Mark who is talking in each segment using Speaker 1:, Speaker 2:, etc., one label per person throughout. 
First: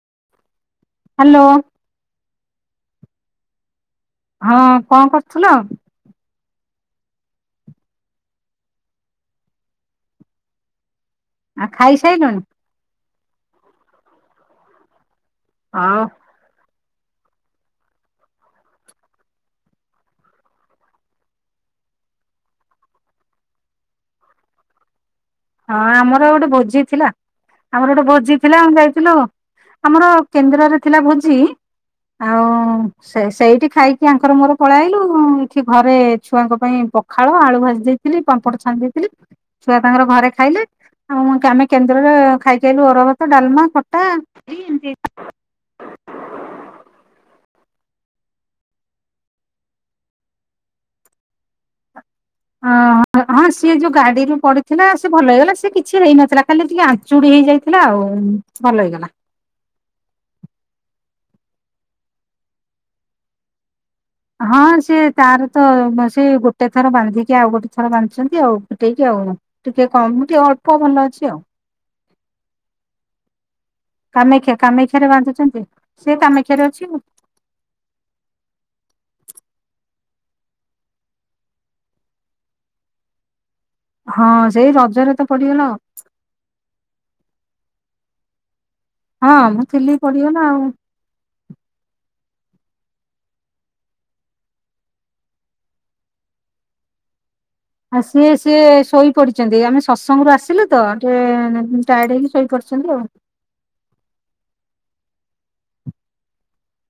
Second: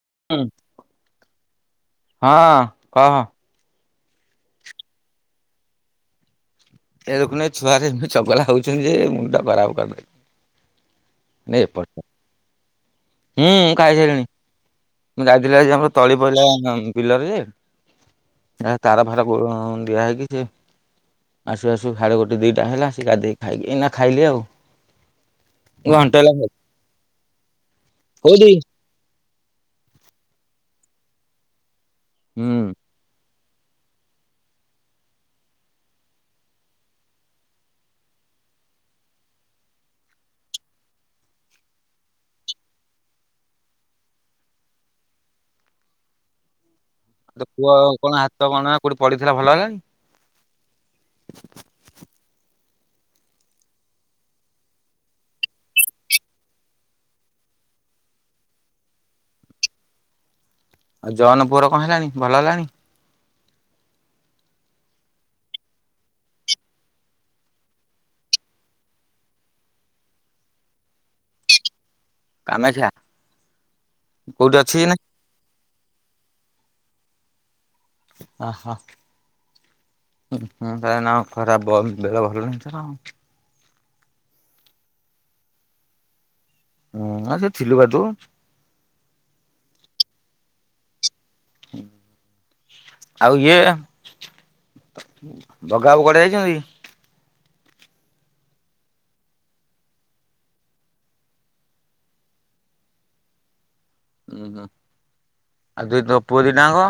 Speaker 1: ହୁ
Speaker 2: hello
Speaker 1: ହିଁ। କହ ।
Speaker 2: ହଁ କଣ କରୁଥୁଲ?
Speaker 1: ଏ ଦେଖୁନ ଛୁଆରେ ଏମି ଚଗଲା ହଉଛନ୍ତି ଯେ ମୁଣ୍ଡ ଖରାପ କରିଦେବେ।
Speaker 2: ଆ ଖାଇସାଇିଲୁଣି?
Speaker 1: ହୁଁ ଖାଇସାରିଣି। ମୁଁ ଯାଇଥିଲି ଜଣ କର
Speaker 2: ହଉ
Speaker 1: ତଳିପଡିଲା। ପିଲରେ [inaudible] ତାର ଫାର ହୁଁ ଦିଆ ହେଇକି ସେ [inaudible] ଆସୁ ଆସୁ ସାଢ଼େ ଗୋଟେ ଦିଇଟା ହେଲା ଆସି ଗାଧେକି ଖାଇକି ଏଇନା ଖାଇଲି ଆଉ ।
Speaker 2: ହଁ ଆମର ଗୋଟେ ଭୋଜି ଥିଲା [inaudible] ଆମର ଗୋଟେ। ଭୋଜି
Speaker 1: କୋଉଠି?
Speaker 2: ଥିଲା ଆମେ ଯାଇଥିଲୁ। ଆମର କେନ୍ଦ୍ରରରେ ଥିଲା ଭୋଜି । ଆଉ
Speaker 1: ହୁଁ
Speaker 2: ସେ [unintelligible] ଖାଇକି ଆଙ୍କର ମୋର ପଳେଆଇଲୁ ଏଠି ଘରେ ଛୁଆଙ୍କ ପାଇଁ ପଖାଳ ଆଳୁ, ଭାଜି ଦେଇଥିଲି ପାମ୍ପଡ, ଛାଣି ଦେଇଥିଲି ଛୁଆ ତାଙ୍କର ଘରେ ଖାଇଲେ ଆମେ କେନ୍ଦ୍ରରରେ ଖାଇକି ଆଇଲୁ ଅରୁଆ ଭାତ ଡାଲମା ଖଟା [unintelligible]
Speaker 1: ତ ପୁଅ ଆଉ କଣ ହାତ କଣ କୋଉଠି ପଢିଥିଲା ଭଲ ହେଲାଣୀ?
Speaker 2: ଓଁ ହଁ ସିଏ ଯୋଉ ଗାଡିରୁୁ ପଡିଥିଲା ସେ ଭଲ ହେଇଗଲା ସେ କିଛି ହେଇନଥିଲା ଖାଲି ଟିକେ ଆଞ୍ଚୁଡି ହେଇଯାଇଥିଲା ଆଉ ଭଲ ହେଇଗଲା।
Speaker 1: ଆ ଜନ ପୁଅର କଣ ହେଲାଣି, ଭଲ ହେଲାଣି?
Speaker 2: ହଁ ସେ ତାର ତ ସେ ଗୋଟେ ଥର ବାନ୍ଧିକି ଆଉ ଗୋଟେ ଥର ବାନ୍ଧିଛନ୍ତି ଆଉ ଫିଟେଇ କି ଆଉ ଟିକେ କମ୍ ଟିକେ ଅଳ୍ପଭଲ ଅଛି ଆଉ।
Speaker 1: କାମାକ୍ଷା
Speaker 2: [inaudible] କାମାକ୍ଷା
Speaker 1: କୋଉଠି ଅଛି ଏଇନା?
Speaker 2: କାମାକ୍ଷରେ ବାନ୍ଧୁଛନ୍ତି ସେ କାମାକ୍ଷା [unintelligible]
Speaker 1: ହ ଖରାପ ବେଳ ଭଲ ନଛ [unintelligible]
Speaker 2: ହଁ ସେଇ ରଜରେ ତ ପଡିଗଲା ।
Speaker 1: ହୁଁ ଆ ସେ ଥିଲୁ ବାଦୁ [unintelligible]
Speaker 2: ହଁ ମୁଁ ଥିଲି ପଡିଗଲା ଆଉ।
Speaker 1: ଆଉ ଇଏ ବଗା ବାବୁ କୁଆଡେ ଯାଇଛନ୍ତି?
Speaker 2: ଆ ସିଏ ସିଏ ଶୋଇପଡିଛନ୍ତି ଆମେ
Speaker 1: ଉ ହୁଁ ଆଉ ଦେଇ ତୋ ପୁଅ ଦିଟାଅଙ୍କ?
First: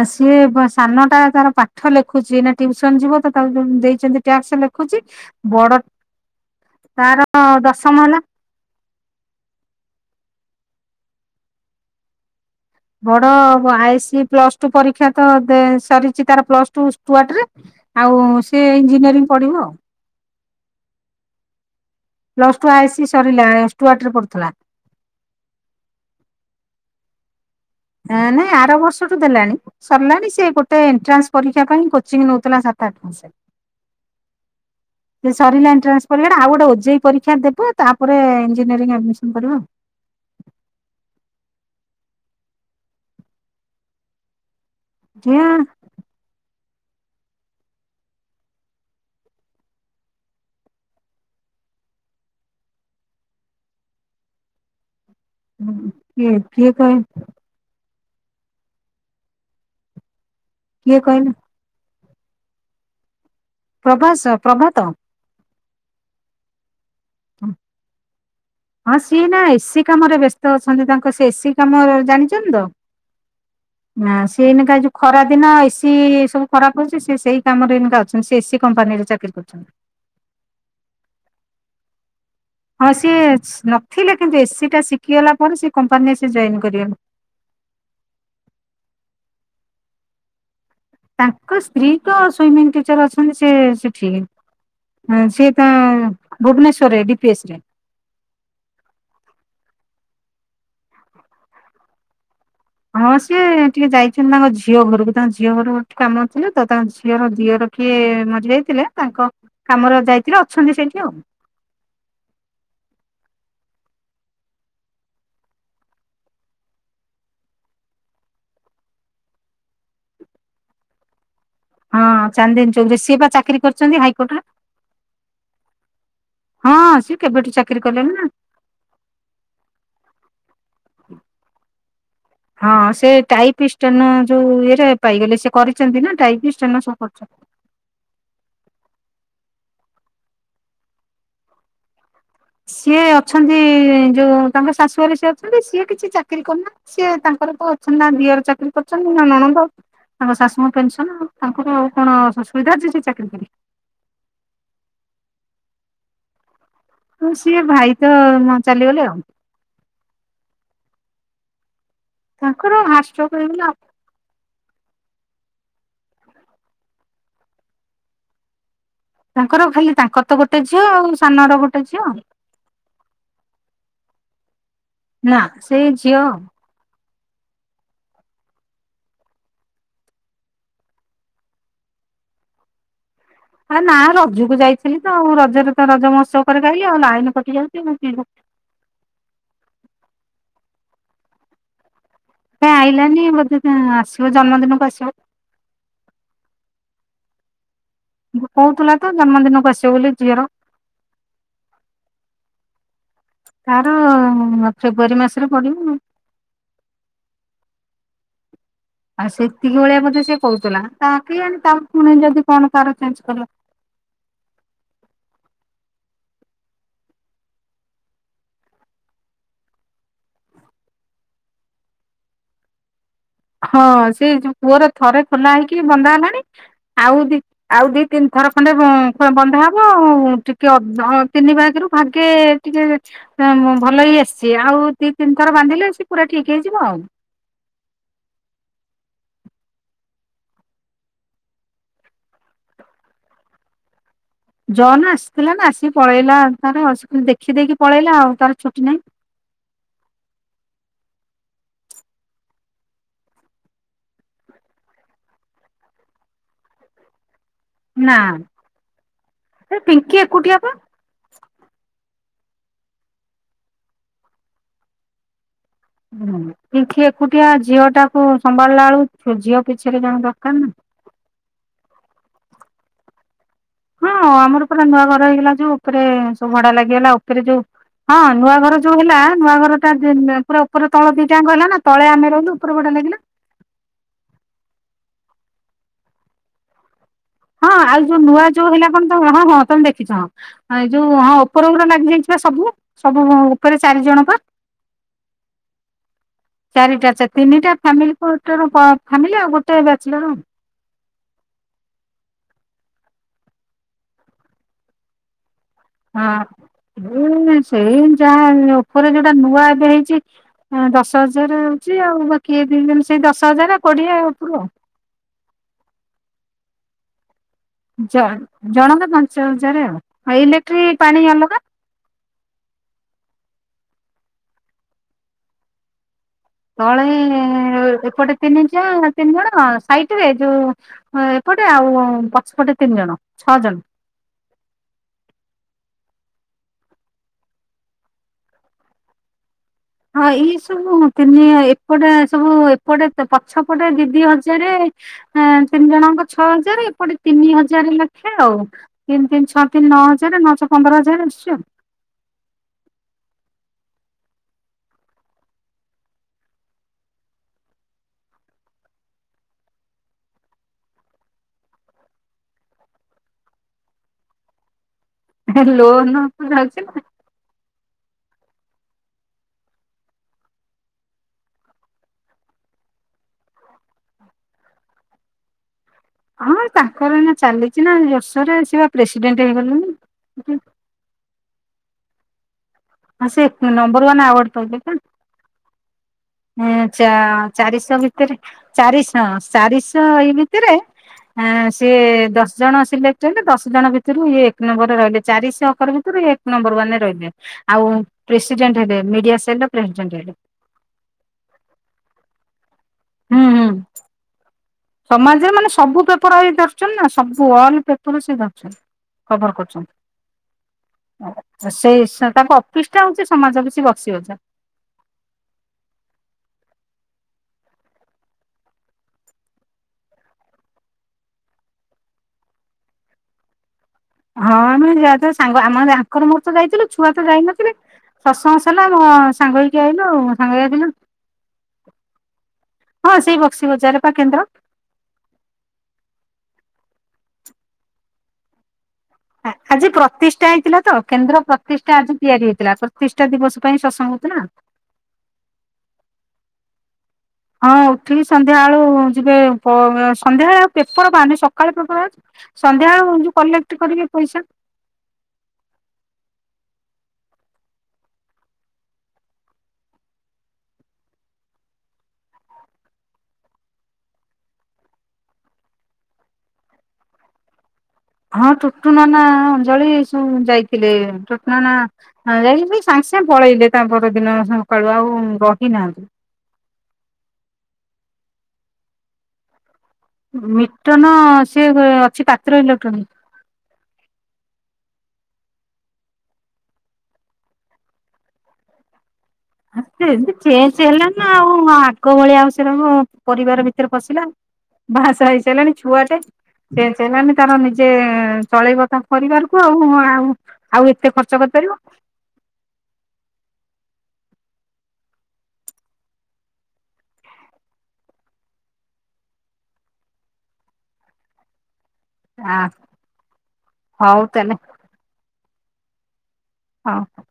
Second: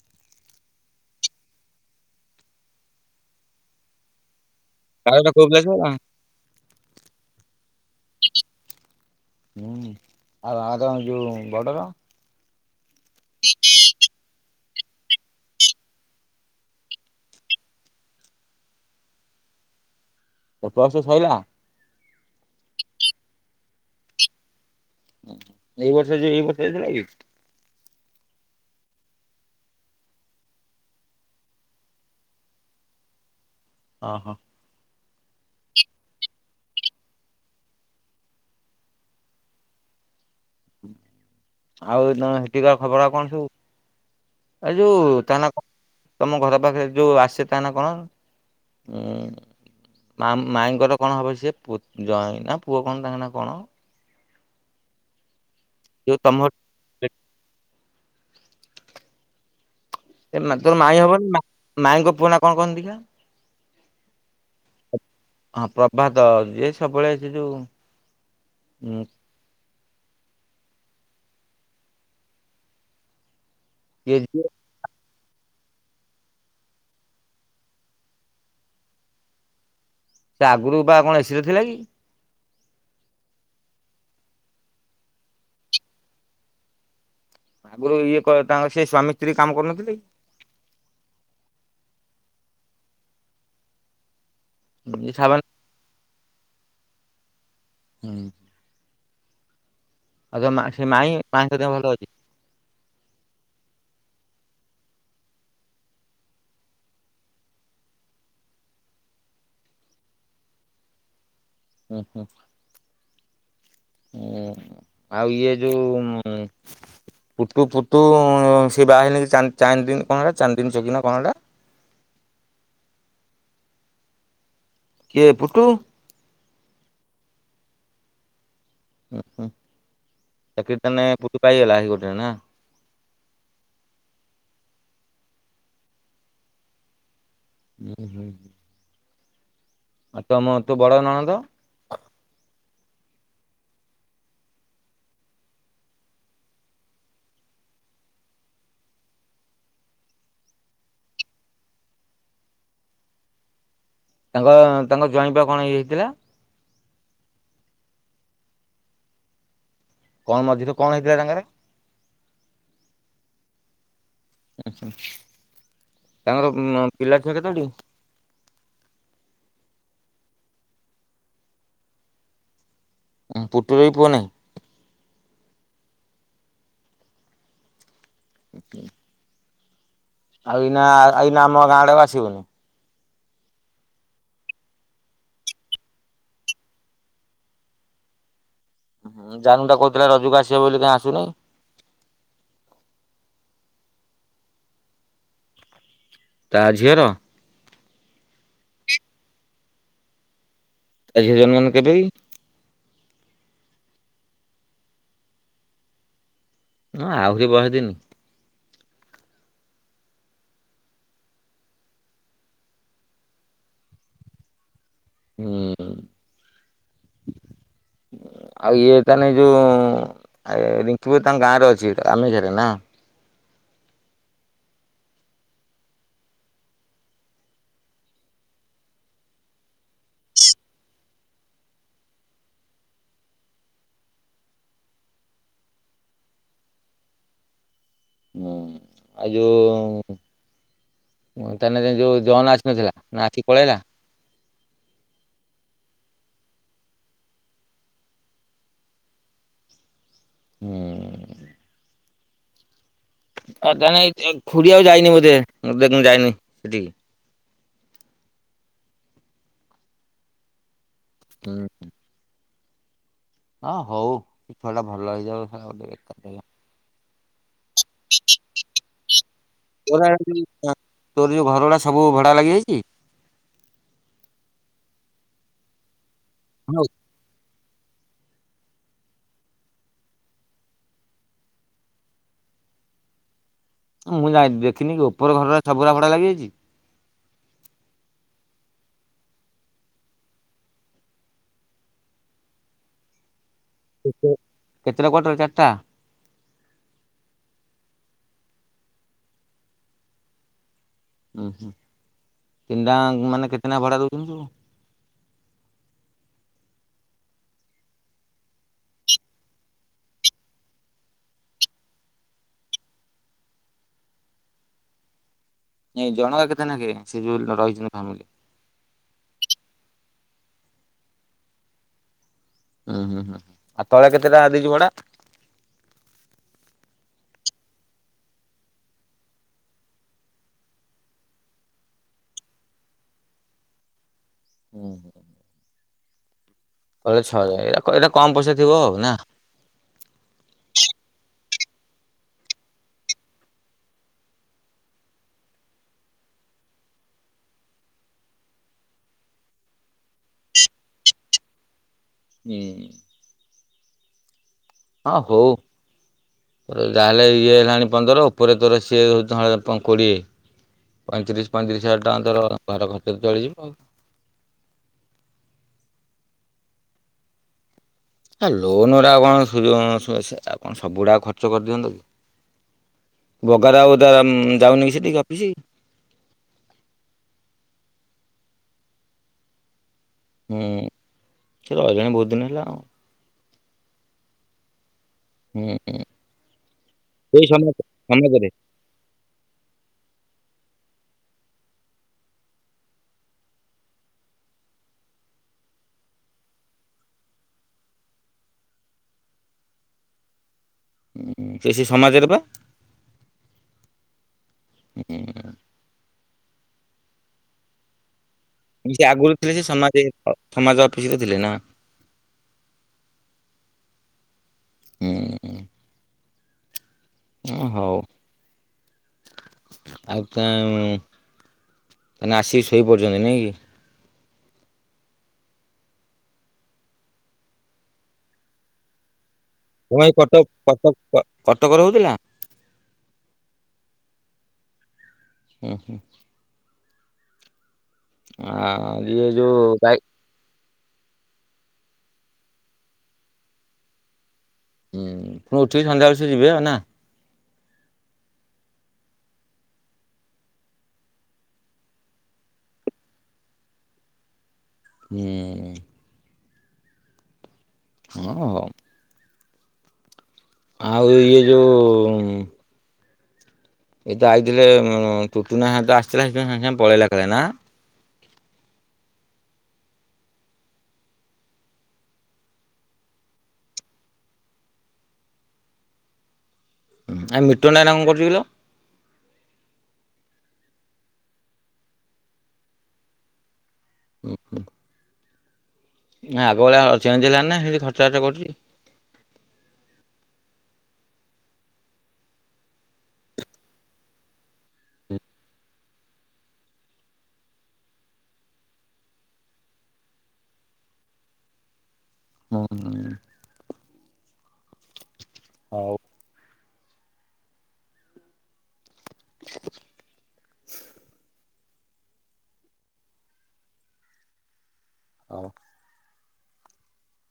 Speaker 2: ଆଉ ସିଏ ସାନ ଟା ତାର ପାଠ ଲେଖୁଛି ନା ଟିଉସନ ଯିବ ତ ତାକୁ ଦେଇଛନ୍ତି ଟାସ୍କ। ଲେଖୁଛି
Speaker 1: ତାର କୋଉ କ୍ଲାସ
Speaker 2: ବଡ
Speaker 1: ହେଲା?
Speaker 2: ତାର ଦଶମ ହେଲା।
Speaker 1: ହୁଁ ଆର ଯୋଉ ବଡ଼ର?
Speaker 2: ବଡ ଆଇସି ପ୍ଲସ୍ ଠୁ ପରୀକ୍ଷା ତ ସରିଛି ତାର ପ୍ଲସ୍ ଟୁ ଆଉ ସ ଇଞ୍ଜିନିୟ ପଢିବ ଆଉ ।
Speaker 1: ତୋ ବସ ସଇଲା?
Speaker 2: ପ୍ଲସ ଟୁ ଆଇସି ସରିଲା ।ଏସ୍ ଟୁ ଆଟରେ ପଡୁଥିଲା।
Speaker 1: ଏଇ ବର୍ଷ ଯେ ଏଇ ବର୍ଷଥିଲା କି?
Speaker 2: ନାଇଁ ଆର ବର୍ଷଠୁ ଦେଲାଣି ସରିଲାଣି ସେ ଗୋଟେ ଏଣ୍ଟ୍ରାନ୍ସ ପରୀକ୍ଷା ପାଇଁ କୋଚିଂ ନେଉଥିଲା ।ସାତ ଆଠ ମାସ।
Speaker 1: ଓ ହୋ।
Speaker 2: ସେ ସରିଲା ଏଣ୍ଟ୍ରାନ୍ସ ପରିକ୍ଷା ଆଉ ଗୋଟେ ଓଜେଇ ପରୀକ୍ଷା ଦେବ ତାପରେ ଇଞ୍ଜିନିୟରିଂ ଆଡମିସନ କରିବ।
Speaker 1: ଆଉ ନହେଲେ ହେଠିକା ଖବର କଣ ସବୁ? ଏ ଯୋଉ ତା
Speaker 2: କିଏ
Speaker 1: ନା କଣ ତମ ଘର ପାଖରେ? ଯୋଉ ଆସେ ତାଙ୍କ ନା କଣ? ଉଁ ମାଇଙ୍କର କଣ ହବ ସିଏ ଜ ନା ପୁଅ କଣ ତାଙ୍କ ନା କଣ? ଯୋଉ
Speaker 2: କି
Speaker 1: ତମ
Speaker 2: କିଏ କହି
Speaker 1: ତୋର ମାଇଁ
Speaker 2: କିଏ କହିଲେ
Speaker 1: ହବନି ମାାଇଙ୍କ ପୁଅ ନା କଣ କହନି ଦିଖିଆ?
Speaker 2: ପ୍ରଭାସ ପ୍ରଭାତ।
Speaker 1: ହଁ ପ୍ରଭାତ ଯେ
Speaker 2: ହଁ
Speaker 1: ଉଁ
Speaker 2: ସିଏ ଏଇନା ଏସି କାମରେ ବ୍ୟସ୍ତ ଅଛନ୍ତି ତାଙ୍କ ସେ ଏସି କାମ ଜାଣିଛନ୍ତି ତ।
Speaker 1: କିଏ
Speaker 2: ନା
Speaker 1: ଯିଏ
Speaker 2: ସେ ଏଇନେ କା ଯୋଉ ଖରାଦିନ ଏସିି ସବୁ ଖରାପ ହେଉଛି। ସେ ସେହି କାମରେକା ଅଛନ୍ତି ସେ ଏସି କମ୍ପାନୀରେ ଚାକିରି କରିଛନ୍ତି।
Speaker 1: ସେ ଆଗରୁ ବା କଣ ଏସିରେ ଥିଲା କି?
Speaker 2: ହଁ ସିଏ ନଥିଲେ କିନ୍ତୁ ଏସିି ଟା ଶିଖିଗଲା ପରେ ସେ କମ୍ପାନୀରେ ସେ ଜଏନ୍ କରିଗଲା।
Speaker 1: ଆଗରୁ ଇଏ କ ତାଙ୍କର ସେ ସବାମୀ ସ୍ତ୍ରୀ କାମ କରୁନଥିଲେ?
Speaker 2: ତାଙ୍କ ସ୍ତ୍ରୀ କ ସୁଇମିଂ ଟିଚର ଅଛନ୍ତି। ସିଏ ସେଠି
Speaker 1: କି
Speaker 2: ହ
Speaker 1: ସାବାନ
Speaker 2: ସିଏ ତ ଭୁବନେଶ୍ୱର ରେ ଡି ପି ଏସ୍ ରେ।
Speaker 1: ହୁଁ । ଆଉ ତ ସେ ମାଇଁ ମାଇ ସ ଭଲ ଅଛି ।
Speaker 2: ହଁ ସିଏ ଟିକେ ଯାଇଛନ୍ତି। ତାଙ୍କ ଝିଅ ଘରକୁ ତାଙ୍କ ଝିଅ ଘର ଟିକ କାମ ନଥିଲେ ତ ତାଙ୍କ ଝିଅର ଦିଅ ରଖିଏ ମରି ଯାଇଥିଲେ ତାଙ୍କ କାମରେ ଯାଇଥିଲେ ଅଛନ୍ତି ସେଇଠି ଆଉ
Speaker 1: ହୁଁ ହୁଁ ହଁ ଆଉ ଇଏ ଯୋଉ ପୁଟୁ ପୁଟୁ ସେ ବାହାିଲ [unintelligible] କି ଚାରି ଦିନ କଣଟା ଚାରି ଦିନ ଚକନା କଣଟା?
Speaker 2: ହଁ ଚାନ୍ଦିନ ଚୌରେ ସିଏ ବା ଚାକିରି କରିଛନ୍ତି ହାଇକୋର୍ଟରେ।
Speaker 1: କିଏ ପୁଟୁ
Speaker 2: ହଁ ସେ କେବେଠୁ ଚା ଖିରି କଲେଣି ନା?
Speaker 1: ହୁଁ ହୁଁ ଚାକିରି ତାନେ ପୁଟୁ ପାଇଗଲା ହେଇ ଗୋଟେରେ ନା?
Speaker 2: ହଁ ସେ ଟାଇପିଷ୍ଟନ ଯୋଉ ଇଏରେ ପାଇଗଲେ ସେ କରିଛନ୍ତି ନା ଟାଇପିଷ୍ଟନ ସବୁ କରୁଛନ୍ତି।
Speaker 1: ହୁଁ ହୁଁ । ଆଉ ତମ ତୋ ବଡ ନଣନ୍ଦ?
Speaker 2: ସିଏ ଅଛନ୍ତି ଯୋଉ ତାଙ୍କ ଶାଶୁ୍ଘରେ ସେ ଅଛନ୍ତି। ସିଏ କିଛି ଚାକିରି କରିନାହାନ୍ତି ସିଏ ତାଙ୍କର ତ ଅଛନ୍ତି ନା ଦିଅର ଚାକିରି କରିଛନ୍ତି ନା ନଣନ୍ଦ ତାଙ୍କ ଶାଶୁଙ୍କ ପେନସନ୍ ତାଙ୍କର ଆଉ କଣ ସୁବିଧା ଅଛି ସେ ଚାକିରୀ କରିବେ।
Speaker 1: ତାଙ୍କ ତାଙ୍କ ଜ୍ବାଇଁ ବା କଣ ହେଇ ହେଇଥିଲା?
Speaker 2: ହଁ ସିଏ ଭାଇ ତ ଚାଲିଗଲେ ଆଉ।
Speaker 1: କଣ ମଝିରେ କଣ ହେଇଥିଲା ତାଙ୍କର?
Speaker 2: ତାଙ୍କର ହାର୍ଟଷ୍ଟୋକ ହେଇଗଲା ଆଉ।
Speaker 1: ତାଙ୍କର ପିଲା ଛୁଆ କେତୋଟି?
Speaker 2: ତାଙ୍କର ଖାଲି ତାଙ୍କର ତ ଗୋଟେ ଝିଅ ଆଉ ସାନର ଗୋଟେ ଝିଅ।
Speaker 1: ଉଁ ପୁଟୁ ର ବି ପୁଅ ନାହିଁ?
Speaker 2: ନା ସେ ଝିଅ ଆଉ।
Speaker 1: [inaudible] ଆଉ ଏଇନା ଏଇନା ଆମ ଗାଁ ଆଡେ ଆଉ ଆସିବୁନି?
Speaker 2: ହେ ନା ରଜକୁ ଯାଇଥିଲି ତ ଆଉ ରଜରେ ତ ରଜ ମହୋତ୍ସବ କରି ଆଇଲି ଆଉ ଲାଇନି କଟି ଯାଉଛି ମୁଁ କେମିତି
Speaker 1: ହୁଁ ଜାନୁ ଟା କହୁଥିଲା ରଜକୁ ଆସିବ ବୋଲି କାଇଁ ଆସୁ ନେଇ।
Speaker 2: କାଇଁ ଆଇଲାନି ବୋଧେ ସେ ଆସିବ ଜନ୍ମଦିନକୁ ଆସିବ।
Speaker 1: ତା ଝିଅର?
Speaker 2: କହୁଥିଲା ତ ଜନ୍ମଦିନକୁ ଆସିବ ବୋଲି ଝିଅର।
Speaker 1: ଟା ଝିଅ ଜନ୍ମଦିନ କେବେ କି?
Speaker 2: ତାର ଫେବୃଆରୀ ମାସରେ ପଡ଼ିବ ଆଉ।
Speaker 1: ହଁ ଆହୁରି ବହେ ଦିନ୍।
Speaker 2: ଆ ସେତିକି ବଳିଆ ବୋଧେ ସେ କହୁଥିଲା ତା କି ଆଣି ତା ପୁଣି ଯଦି କଣ ତାର ଚେଞ୍ଜ କରିବ।
Speaker 1: ହୁଁ ଆଉ ଇଏ ତାନେ ଯୋଉ ରିଙ୍କି ତାଙ୍କ ଗାଁରେ ଅଛି କାମକ୍ଷା ରେ ନା।
Speaker 2: ହଁ ସେଉ ପୁଅର ଥରେ ଖୋଲା ହେଇକି ବନ୍ଧା ହେଲାଣି। ଆଉ ଦି ଆଉ ଦି ତିନି ଥର ଖଣ୍ଡେ ବନ୍ଧା ହବ ଆଉ ଟିକେ ତିନି ଭାଗରୁ ଭାଗେ ଟିକେ ଭଲ ହେଇ ଆସିଛି ଆଉ ଦି ତିନି ଥର ବାନ୍ଧିଲେ ସେ ପୁରା ଠିକ ହେଇଯିବ ଆଉ।
Speaker 1: ହୁଁ ଆଉ ଯୋଉ ତାନେ ଯୋଉ ଜନ୍ ଆସିନଥିଲା ନା ଆସିକି ପଳେଇଲା?
Speaker 2: ଜନ୍ ଆସିଥିଲା ନା ଆସିକି ପଳେଇଲା ତାର ସେ ଦେଖି ଦେଇକି ପଳେଇଲା ଆଉ ତାର ଛୁଟି ନାଇଁ।
Speaker 1: ହୁଁ। ତାନେ ଏଇ ଖୁଡି ଆଉ ଯାଇନି ବୋଧେ [unintelligible] ଯାଇନି ସେଠିକି?
Speaker 2: ନା ସେ ପିଙ୍କି ଏକୁଟିଆ ପା।
Speaker 1: ହୁଁ। ହଁ ହଉ ଏ ଛୁଆ ଟା ଭଲ ହେଇଯାଉ। ଶାଳା ଗୋଟେ ବେକାର ଟା
Speaker 2: ହୁଁ
Speaker 1: ହେଲା
Speaker 2: ପିଙ୍କି ଏକ କୁଟିଆ ଅଛ ଝିଅ ଟାକୁ ସମ୍ଭାଳିଲା ବେଳୁ ଝିଅ ପିଛରେ ଜଣ ଦରକାର ନା।
Speaker 1: ଡ଼ା ଲାଗି ଯାଇଛି?
Speaker 2: ହଁ ଆମର ପୁରା ନୂଆ ଘର ହେଇଗଲା ଯୋଉ ଉପରେ ସବୁ ଭଡ଼ା
Speaker 1: ହଁ
Speaker 2: ଲାଗିଗଲା ଉପରେ ଯୋଉ ହଁ ନୂଆ ଘର ଯୋଉ ହେଲା ନୂଆ ଘର ଟା ପୁରା ଉପରେ ତଳ ଦି ଟାଙ୍କ ହେଲା ନା ତଳେ ଆମେ ରହିଲୁ ଉପର ଭଡ଼ା ଲାଗିଲା।
Speaker 1: ମୁଁ ଯାଇନି ଦେଖିନି କି ଉପର ଘରର ସବୁ ଗୁରା ଭଡା ଲାଗିଯାଇଛି?
Speaker 2: ହଁ ଆଉ ଯୋଉ ନୂଆ ଯୋଉ ହେଲା କଣ ତମ ହଁ ହଁ ତମେ ଦେଖିଛ ହଁ ଏ ଯୋଉ ହଁ ଉପର ଉପରେ ଲାଗିଯାଇଥିବା ସବୁ ସବୁ ଘ
Speaker 1: କେ କେତେଟା କ୍ୱାଟର ଚାରାଟା?
Speaker 2: ଚାରିଟାଛା ତିନିଟା ଫ୍ୟାମିଲି [unintelligible] ଫ୍ୟାମିଲ ଆଉ ଗୋଟେ ବ୍ୟାଚଲର।
Speaker 1: ଉୁଁ ହୁଁ ତିନିଟା ମାନେ କେତେନେଖା ଭଡା ଦଉଛନ୍ତି ସବୁ।
Speaker 2: ହଁ ଏ ସେଇ ଯାହା ଉପରେ ଯୋଉଟା ନୂଆ ଏବେ ହେଇଚି ଦଶ ହଜାର ହଉଚି ଆଉ ବାକି ଏଇ ଦି ଟା ମିଶେଇ ଦଶ ହଜାର କୋଡିଏ ଉପରୁ ଆଉ
Speaker 1: ନାଇ ଜଣଗା କେତେ ନେଖେ ସେଜୁଲ୍
Speaker 2: ଜଣ ଜଣଙ୍କା ପାଞ୍ଚ ହଜାର ଆଉ ଆଉ ଇଲେକ୍ଟ୍ରି ପାଣି ଅଲଗା।
Speaker 1: ଉୁଁ ହୁଁ ହୁଁଁ ଆଉ ତଳେ କେତେ ଟା ଦେଇଛୁ ଭଡା?
Speaker 2: ତଳେ ହିଁ ଏପଟେ ତିନି ଯା ତିନି ଜଣ ସାଇଟ୍ ରେ ଯୋଉ ହ ଏପଟେ ଆଉ ପଛପଟେ ତିନି ଜଣ ଛଅ ଜଣ।
Speaker 1: ହୁଁ ହୁଁ। କହିଲେ ଛଅ ହଜାର ୟାକୁ ଏଇଟା କମ୍ ପଇସା ଥିବ ଆଉ ନା।
Speaker 2: ହଁ ଏଇ ସବୁ ତିନି ଏପଟେ ସବୁ ଏପଟେ ପଛପଟେ ଦି ଦି ହଜାର ଅଁ ତିନି ଜଣଙ୍କ ଛଅ ହଜାର ଏପଟେ ତିନି ହଜାର ଲେଖେ ଆଉ ତିନି ତିନି ଛଅ ତିନି ନଅ ହଜାର ନଅ ଛ ପନ୍ଦର ହଜାର ଆସୁଛି ଆଉ।
Speaker 1: ଯେ ହଁ ହଉ ଯାହାହେଲେ ଇଏ ହେଲାଣି ପନ୍ଦର ଉପରେ ତୋର ସିଏ ଧଳେ ପଁ କୋଡିଏ ପଇଁତିରିଶ ପଇଁତିରିଶ ହଜାର ଟଙ୍କା ତୋର ଘର ଖର୍ଚ୍ଚରେ ଚଳିଯିବ ଆଉ।
Speaker 2: ଲୋନ୍ [unintelligible] ଚାଲିଛି ନା।
Speaker 1: ହଁ ଲୋନ ଗୁଡା ଆଉ କଣ ସୁଜା ସୁ ସୁ ଆଉ କଣ ସବୁଗୁଡା ଖର୍ଚ୍ଚ କରିଦିଅନ୍ତ କି? ବଗାର ଆଉ ଯାନ୍ ଯାଉନି କି ସେଠିକ ଅଫିସି?
Speaker 2: ହଁ ତାଙ୍କର ଏଇନା ଚାଲିଚି ନା ଜୋରସରେ ସେ ବା ପ୍ରେସିଡେଣ୍ଟ ହେଇଗଲେଣି।
Speaker 1: ହୁଁ। ସେ ଆଇଲାଣି ବହୁତ ଦିନ ହେଲା ଆଉ।
Speaker 2: ସେ ନମ୍ବରୱାନ୍ ଆୱାର୍ଡ ପାଇଲେ ତ।
Speaker 1: ହୁଁ ହୁଁ।
Speaker 2: ହଁ ଚା
Speaker 1: ସେଇ ସମ
Speaker 2: ଚାରିଶହ ଭିତରେ
Speaker 1: ସମାଜରେ
Speaker 2: ଚାରିଶହ ଚାରିଶହ ଏ [unintelligible] କିରେ ଏଁ ସିଏ ଦଶ ଜଣ ସିଲେକ୍ଟ ହେଲେ ଦଶ ଜଣ ଭିତରୁ ଇଏ ଏକ ନମ୍ବରରେ ରହିଲେ ଚାରିଶହକର ଭିତରୁ ଏକ ନମ୍ବର ୱାନରେ ରହିଲେ ଆଉ ପ୍ରେସିଡେଣ୍ଟ ହେଲେ ମିଡିଆ ସେଲ୍ ର ପ୍ରେସିଡେଣ୍ଟ ହେଲେ।
Speaker 1: ସେ ସେଇ ସମାଜରେ ବା।
Speaker 2: ହୁଁ ହୁଁ। ସମାଜରେ ମାନେ ସବୁ ତ ପେପର ଇଏ ଧରିଛନ୍ତି ନା ସବୁ ଅଲ୍ ପେପର ସେ ଧ
Speaker 1: ସେ ଆଗରୁ ଥିଲେ ସେ ସମାଜ ସମାଜ ଅଫିସରେ ଥିଲେ ନା
Speaker 2: ସେ ସ ତାଙ୍କ ଅଫିସ ଟା ହଉଛି ସମାଜ ଅଫିସ୍ ବକ୍ସି ବଜାର।
Speaker 1: ହୁଁ ହଁ ହଉ ଆଉ ତାନ୍ ତାହାନେ ଆସିକି ଶୋଇପଡିଚନ୍ତି ନାଇଁ କି?
Speaker 2: ହଁ ଆମେ ଯାହା ଯାହା ସାଙ୍ଗ ଆମ ଆଙ୍କର ମୋର ତ ଯାଇଥିଲୁ ଛୁଆ ତ ଯାଇନଥିଲେ ସତସଙ୍ଗ ସରିଲା ଆମ ସାଙ୍ଗ ହେଇକି
Speaker 1: ତମେ
Speaker 2: ଆଇଲୁ
Speaker 1: ଏଇ
Speaker 2: ଆଉ।
Speaker 1: କଟକ
Speaker 2: ସାଙ୍ଗ ହେଇକି
Speaker 1: କଟକ
Speaker 2: ଯାଇଥିଲୁ।
Speaker 1: କ କଟକରେ ହଉଥିଲା
Speaker 2: ହଁ ସେଇ ବକ୍ସି ବଜାର। ପା କେନ୍ଦ୍ର।
Speaker 1: ହୁ ହୁଁ। ଆ ଇ।
Speaker 2: ଆ ଆଜି ପ୍ରତିଷ୍ଠା ହେଇଥିଲା। ତ କେନ୍ଦ୍ର ପ୍ରତିଷ୍ଠା ଆଜି ତିଆରି ହେଇଥିଲା। ପ୍ରତିଷ୍ଠା ଦିବସ ପାଇଁ ସତ୍ ସଂଗ ହଉଥିଲା।
Speaker 1: ହୁଁ ପୁଣି ଉଠିକି ସନ୍ଧ୍ୟାବେଳେ ସେ ଯିବେ ଆଉ ନା।
Speaker 2: ହଁ ଉଠିକି ସନ୍ଧ୍ୟାବେଳୁ ଯିବେ। ପ ସନ୍ଧ୍ୟାବେଳେ ଆଉ ପେପର ବାହାରୁନି। ସକାଳ ପେପର ଅଛି । ସନ୍ଧ୍ୟାବେଳକୁ ଯୋଉ କଲେକ୍ଟ କରିବେ ପଇସା।
Speaker 1: ହୁଁ। ହଁ ହ। ଆଉ ଇଏ ଯୋଉ ଏ ତ ଆଇଥିଲେ ଉଁ ତୁତୁନା ହଇତ ଆସିଥିଲା ସେଥିପାଇଁ ସାଙ୍ଗେ ସାଙ୍ଗେ ପଳେଇଲା କାଳେ ନା।
Speaker 2: ହଁ ଟୁଟୁନା ନା ଅଞ୍ଜଳି ସବୁ ଯାଇଥିଲେ। ଟୁଟୁନା ନା ଯାଇ ନଥିଲେ କି ସାଙ୍ଗେ ସାଙ୍ଗେ ପଳେଇଲେ। ତା ପରଦିନ ସକାଳୁ ଆଉ ରହିନାହାନ୍ତି ।
Speaker 1: ଆଉ ମିଟୁ ନାନା କଣ କରୁଛି କିଲୋ?
Speaker 2: ମିଟନ ସେ ଅଛି ପାତ୍ର ଇଲେକ୍ଟ୍ରୋନିକ।
Speaker 1: ଓହ। ନାଇ ଆଗଭଳିଆ ଚେଞ୍ଜ ହେଲାଣି ନା ସେଇନ୍ତି ଖର୍ଚ ବାର୍ଚ୍ଚ କରୁଛି?
Speaker 2: ଆ ଚେଞ୍ଜ ହେଲାଣି ଆଉ ଆଗ ଭଳିଆ ଆଉ ସେଟ ପରିବାର ଭିତରେ ପଶିଲା ବାହାଶାହା ହେଇସାରିଲାଣି ଛୁଆଟେ ଚେଞ୍ଜ ହେଲାଣି ତାର ନିଜେ ଚଳେଇବ ତା ପରିବାରକୁ ଆଉ ଆଉ ଆଉ ଏତେ ଖର୍ଚ୍ଚ କରିପାରିବ?
Speaker 1: ହୁଁ ହ। ହଉ। [inaudible]
Speaker 2: ହ ହଉ ତା ହେଲେ।
Speaker 1: ହଉ।
Speaker 2: ହଁ ହୋ।